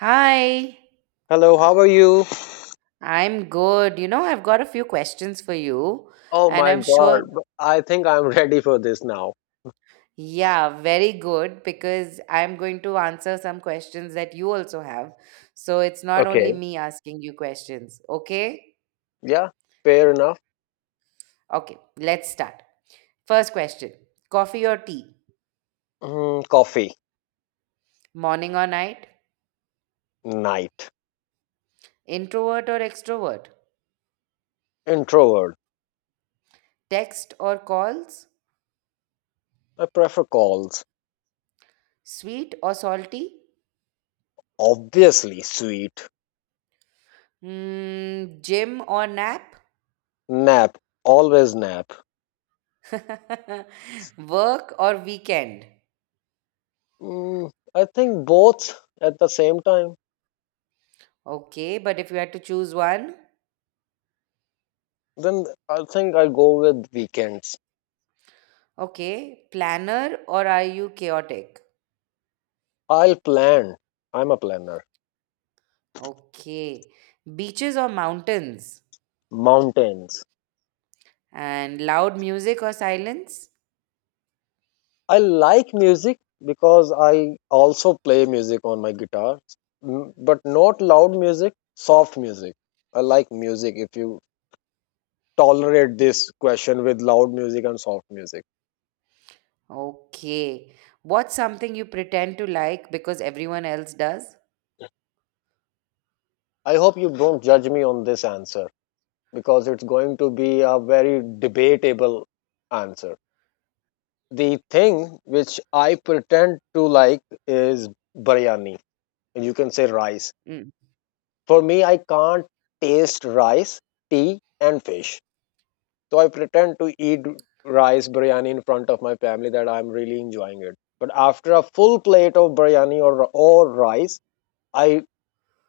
Hi, Hello, how are you? I'm good. You know, I've got a few questions for you, Oh and my I'm sure, god, I think I'm ready for this now. yeah, very good because I'm going to answer some questions that you also have. So it's not only Okay, me asking you questions, okay? yeah, fair enough. Okay, let's start. First question, coffee or tea? Coffee, Morning or night? night, Introvert or extrovert? introvert. Text or calls? I prefer calls. Sweet or salty? Obviously, sweet. Mm, gym or nap? Nap, always nap. Work or weekend? I think both at the same time. Okay, but if you had to choose one, Then I think I go with weekends. okay, planner or are you chaotic? I'll plan. I'm a planner. Okay, beaches or mountains? Mountains, And loud music or silence? I like music because I also play music on my guitar, but not loud music, soft music. I like music if you tolerate this question with loud music and soft music. Okay, what's something you pretend to like because everyone else does? I hope you don't judge me on this answer because it's going to be a very debatable answer. The thing which I pretend to like is biryani, and you can say rice. Mm. For me, I can't taste rice, tea, and fish. So I pretend to eat rice biryani in front of my family that I'm really enjoying it. But after a full plate of biryani or rice, I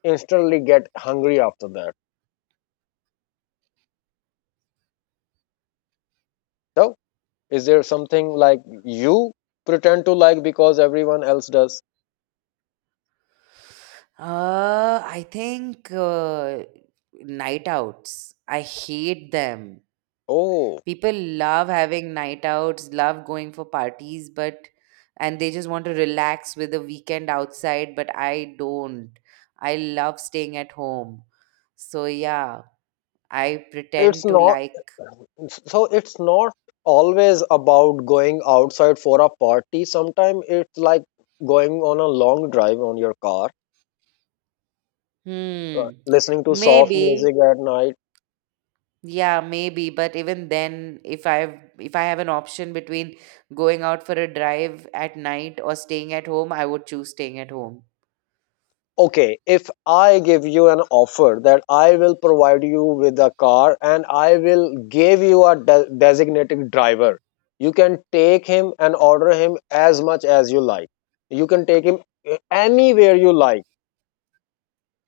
instantly get hungry after that. So is there something like you pretend to like because everyone else does? I think night outs. I hate them. Oh, People love having night outs, love going for parties, but and they just want to relax with a weekend outside, but I don't. I love staying at home. So yeah, I it's pretend to not. like It's not always about going outside for a party. Sometimes it's like going on a long drive on your car, uh, hmm, listening to soft maybe, music at night. yeah, maybe, but even then, if I've if I have an option between going out for a drive at night or staying at home, I would choose staying at home. Okay, if I give you an offer that I will provide you with a car and I will give you a designated driver, you can take him and order him as much as you like. You can take him anywhere you like.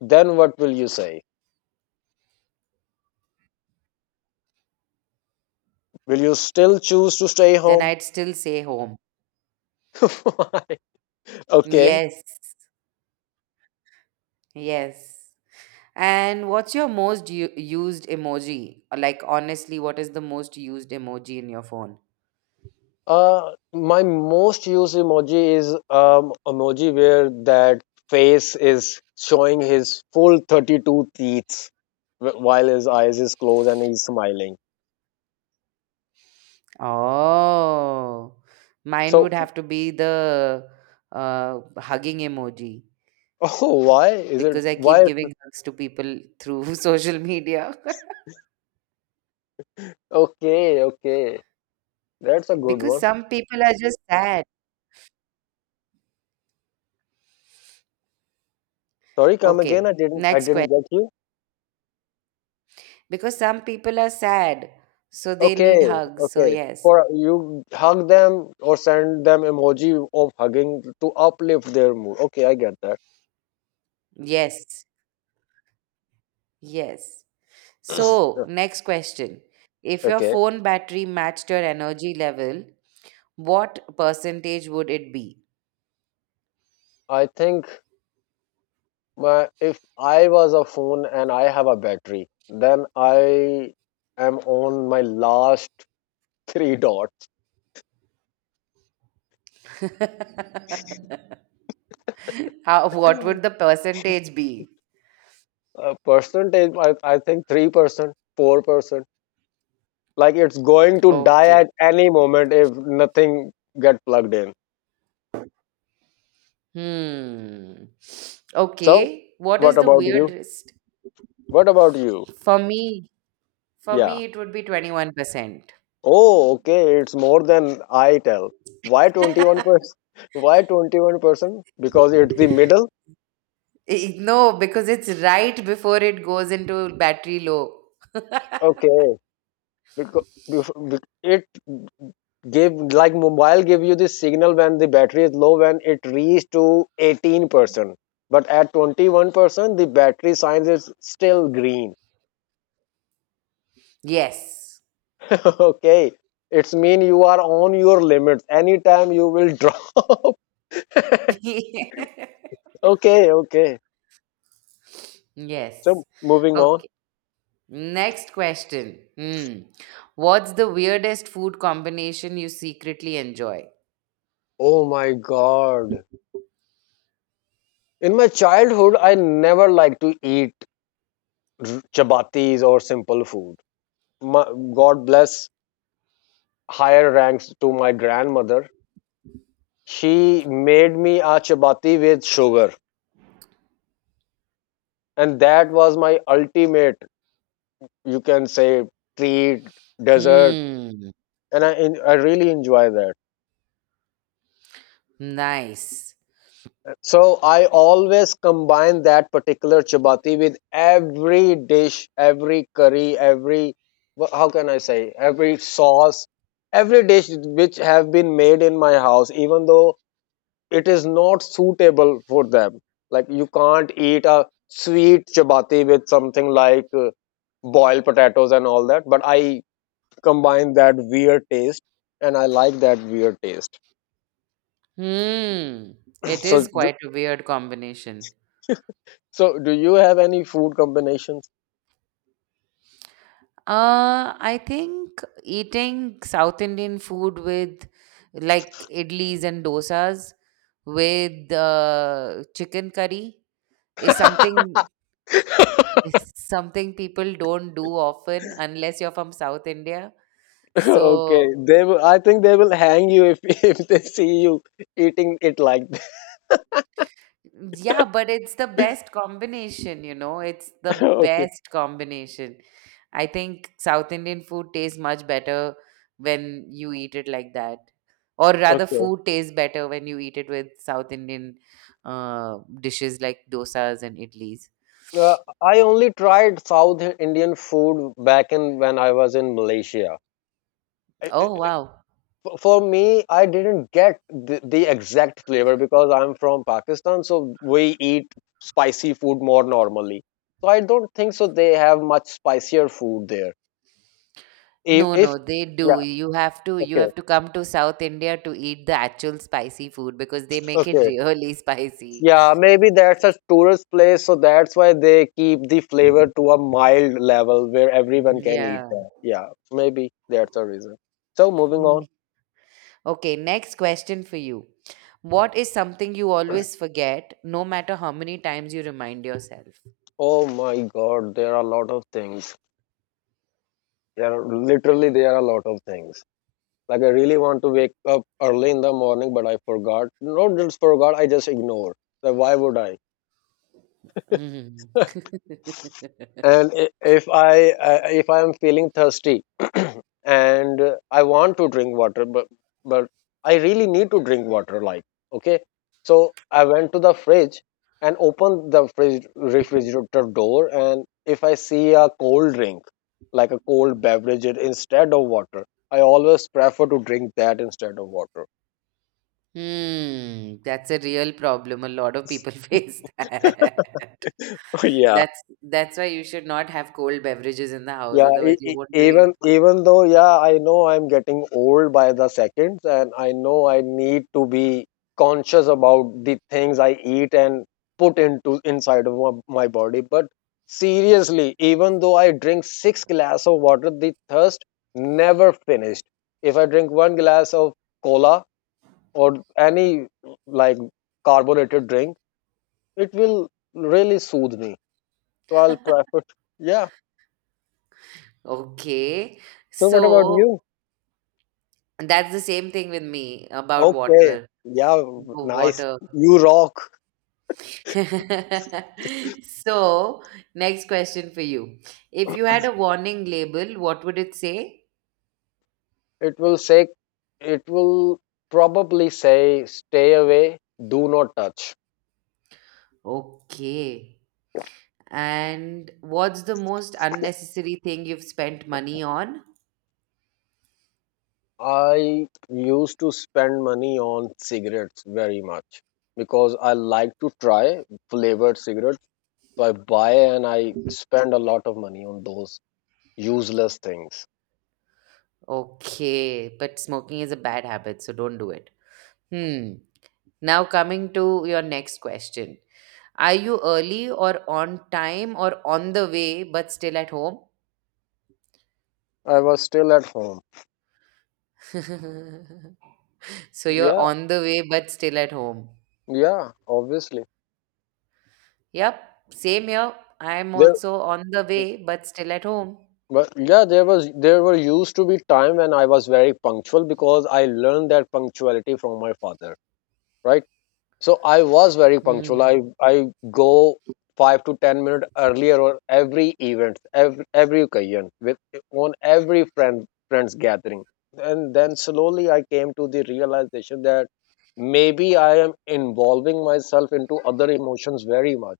Then what will you say? Will you still choose to stay Then home? I'd still say home. Okay. Yes. Yes. And what's your most used emoji? Like, honestly, what is the most used emoji in your phone? My most used emoji is emoji where that face is showing his full 32 teeth while his eyes is closed and he's smiling. Oh, mine would So, have to be the hugging emoji oh, why is it? because I keep Why? giving hugs to people through social media. Okay, okay, that's a good Because one. some people are just sad. Sorry, come again. Okay, I next question. didn't get you. Because some people are sad, so they need Okay, hugs. So, okay. yes, For you hug them or send them emoji of hugging to uplift their mood. Okay, I get that. yes, yes. So, next question. If your Okay. phone battery matched your energy level, what percentage would it be? I think My if I was a phone and I have a battery, then I am on my last three dots. How, what would the percentage be? Percentage, I think 3%, 4%. Like it's going to die Okay. at any moment if nothing get plugged in. Hmm. So, Okay. What is what the about you? weirdest? What about you? For me, for Yeah. me, it would be 21%. Oh, okay. It's more than I tell. Why 21%? Why 21%? Because it's the middle? Eh, no, because it's right before it goes into battery low. Okay. Because it give like mobile give you this signal when the battery is low when it reaches to 18%, but at 21% the battery sign is still green. Yes. Okay, it's mean you are on your limits, anytime you will drop. Okay, okay, so Yes. moving on Okay. Next question. Hmm. What's the weirdest food combination you secretly enjoy? oh my god in my childhood I never liked to eat r- chapatis or simple food my, god bless higher ranks to my grandmother She made me a chapati with sugar, and that was my ultimate, you can say, treat, dessert, Hmm. and I en- I really enjoy that. Nice. So I always combine that particular chapati with every dish, every curry, every wha- how can I say, every sauce, every dish which have been made in my house. Even though it is not suitable for them like you can't eat a sweet chapati with something like boiled potatoes and all that but I combine that weird taste and I like that weird taste Hmm. It so is d- quite a weird combination. so do you have any food combinations I think eating South Indian food with like idlis and dosas with chicken curry is something. It's something people don't do often unless you're from South India. okay So, they will, I think they will hang you if if they see you eating it like that yeah, but it's the best combination, you know, it's the okay best combination. I think South Indian food tastes much better when you eat it like that. Or rather, okay food tastes better when you eat it with South Indian dishes like dosas and idlis. uh, I only tried south indian food back in when I was in malaysia Oh, wow. for me I didn't get the exact flavor because I'm from pakistan so we eat spicy food more normally so I don't think so they have much spicier food there No, if no, they yeah do. You have to you okay have to come to South India to eat the actual spicy food because they make it okay really spicy. yeah maybe that's a tourist place so that's why they keep the flavor to a mild level where everyone can eat Yeah. that yeah maybe that's a reason so moving on. Mm. Okay, next question for you. What is something you always forget, no matter how many times you remind yourself? Oh my god, there are a lot of things, there are literally there are a lot of things. Like I really want to wake up early in the morning, but I forgot. Not just forgot, I just ignore. Like why would I? Mm. And I- if I if I am feeling thirsty, and I want to drink water, but I really need to drink water. Like okay, so I went to the fridge and opened the fridge refrigerator door, and if I see a cold drink, like a cold beverage instead of water, I always prefer to drink that instead of water. Hmm, that's a real problem. A lot of people face that. Yeah. That's why you should not have cold beverages in the house, Yeah, otherwise e- you e- won't even drink. even though yeah, I know I'm getting old by the seconds, and I know I need to be conscious about the things I eat and put into inside of my body. But seriously, even though I drink six glass of water, the thirst never finished. If I drink one glass of cola or any like carbonated drink, it will really soothe me. So I'll prefer. Yeah. Okay. So what about So you? that's the same thing with me about Okay. water. Yeah, Wa- nice. Water. You rock. So, next question for you. If you had a warning label, what would it say? It will say, it will probably say, stay away, do not touch. Okay. And what's the most unnecessary thing you've spent money on? I used to spend money on cigarettes very much because I like to try flavored cigarettes. So I buy and I spend a lot of money on those useless things. Okay. But smoking is a bad habit, so don't do it. Hmm. Now, coming to your next question. Are you early or on time or on the way but still at home? I was still at home. So you're Yeah, on the way but still at home. yeah, obviously. Yep, same here. I'm There. also on the way but still at home. But yeah, there were used to be time when I was very punctual because I learned that punctuality from my father, right? So I was very punctual. Hmm. I go 5 to 10 minutes earlier on every event, every occasion, with on every friends gathering. And then slowly I came to the realization that maybe I am involving myself into other emotions very much.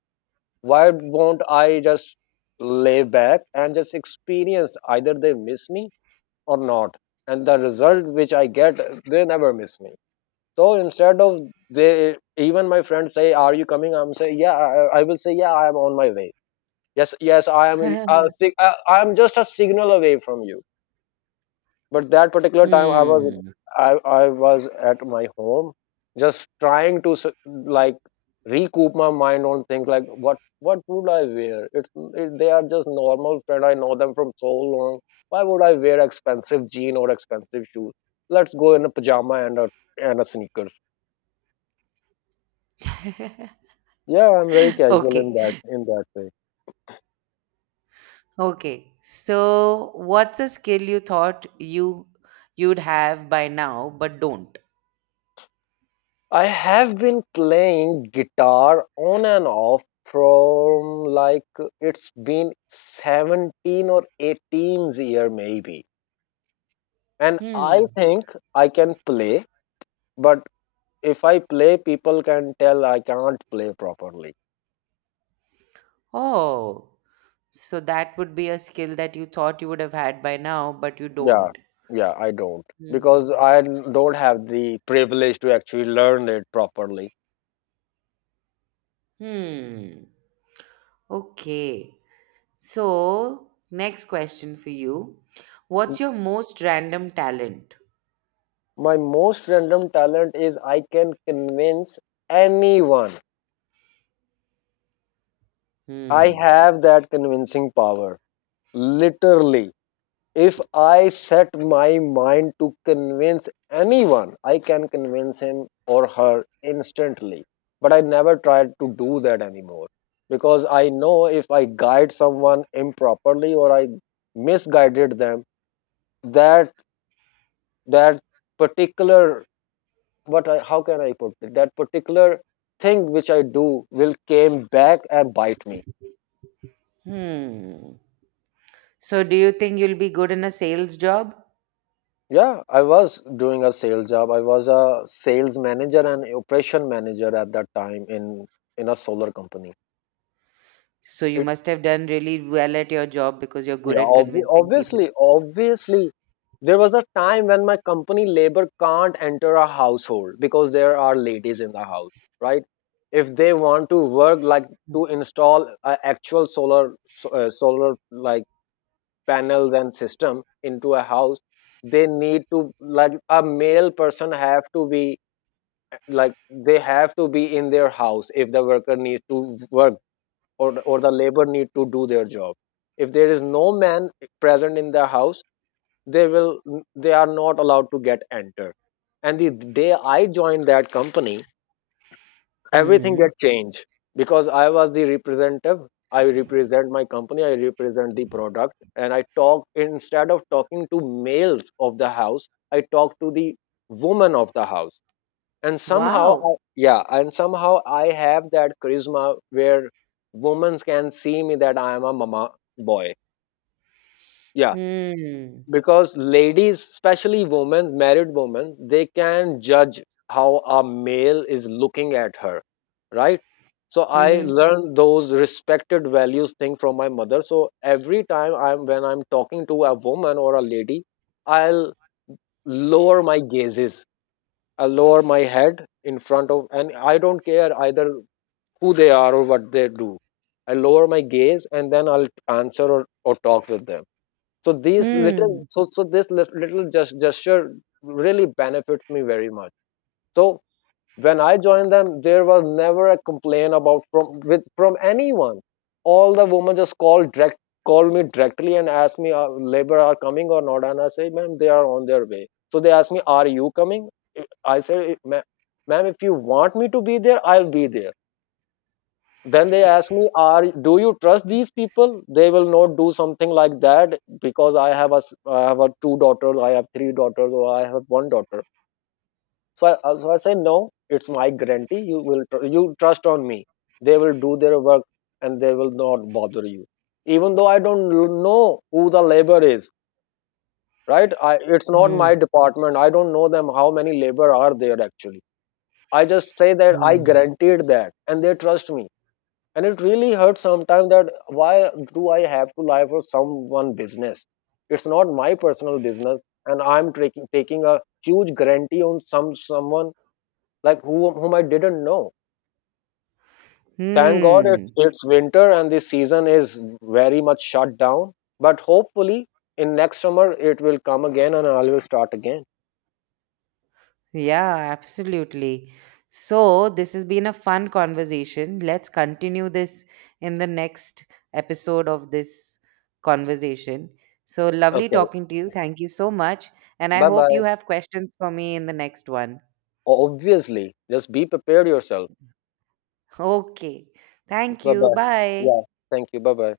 Why won't I just lay back and just experience either they miss me or not? And the result which I get, they never miss me. So instead of they, even my friends say, "Are you coming?" I'm say, "Yeah." I will say, "Yeah, I am on my way." Yes, yes, I am. A, I am just a signal away from you. But that particular time Hmm. i, I was at my home just trying to like recoup my mind on things like what would I wear. They are just normal friend, I know them from so long. Why would I wear expensive jean or expensive shoes? Let's go in a pajama and a sneakers. Yeah, I'm very casual Okay. in that way. Okay. So what's a skill you thought you'd have by now but don't? I have been playing guitar on and off from like it's been 17 or 18-year maybe. And I Hmm. think I can play, but if I play, people can tell I can't play properly. Oh. So that would be a skill that you thought you would have had by now but you Yeah, don't. yeah, I don't Hmm. because I don't have the privilege to actually learn it properly. Hmm. Okay. So, next question for you. What's your most random talent? My most random talent is I can convince anyone. I Hmm. have that convincing power. Literally, if I set my mind to convince anyone, I can convince him or her instantly. But I never tried to do that anymore because I know if I guide someone improperly or I misguided them, that that particular what I, how can I put it? That particular thing which I do will came back and bite me. Hmm. So, do you think you'll be good in a sales job? Yeah, I was doing a sales job. I was a sales manager and operation manager at that time in a solar company. So, you It must have done really well at your job because you're good yeah, at convincing people. obviously, obviously, there was a time when my company labor can't enter a household because there are ladies in the house, right? If they want to work like to install a actual solar solar like panels and system into a house, they need to like a male person have to be like they have to be in their house if the worker needs to work or the labor need to do their job. If there is no man present in the house, they will they are not allowed to get entered. And the day I joined that company, everything Hmm. get changed because I was the representative. I represent my company, I represent the product, and I talk instead of talking to males of the house. I talk to the woman of the house. And somehow Wow. Yeah, and somehow I have that charisma where women can see me that I am a mama boy. Yeah, Hmm. because ladies, especially women, married women, they can judge how a male is looking at her, right? So I Mm-hmm. learned those respected values thing from my mother. So every time I'm when I'm talking to a woman or a lady, I'll lower my gazes. I lower my head in front of, and I don't care either who they are or what they do. I lower my gaze and then I'll answer or talk with them. So these little Hmm. This little gesture really benefits me very much. So when I joined them, there was never a complaint about from anyone. All the women just called me directly and asked me, "Labor are coming or not?" And I say, "Ma'am, they are on their way." So they asked me, "Are you coming?" I said, "Ma'am, if you want me to be there, I'll be there." Then they ask me, are do you trust these people? They will not do something like that because I have a two daughters, I have three daughters, or I have one daughter. So I so I say, no, it's my guarantee, you will you trust on me. They will do their work and they will not bother you, even though I don't know who the labor is, right? It's not Hmm. my department, I don't know them, how many labor are there actually. I just say that I Hmm. guaranteed that and they trust me. And it really hurts sometimes that why do I have to lie for someone business? It's not my personal business, and I'm taking a huge guarantee on some someone like whom I didn't know. Thank god Hmm. it's winter and this season is very much shut down. But hopefully in next summer it will come again and I will start again. Yeah, absolutely. So, this has been a fun conversation. Let's continue this in the next episode of this conversation. So, lovely Okay, talking to you. Thank you so much. And I bye hope bye. you have questions for me in the next one. Obviously, just be prepared yourself. Okay. Thank Bye you. bye. Bye. Yeah, thank you, bye bye.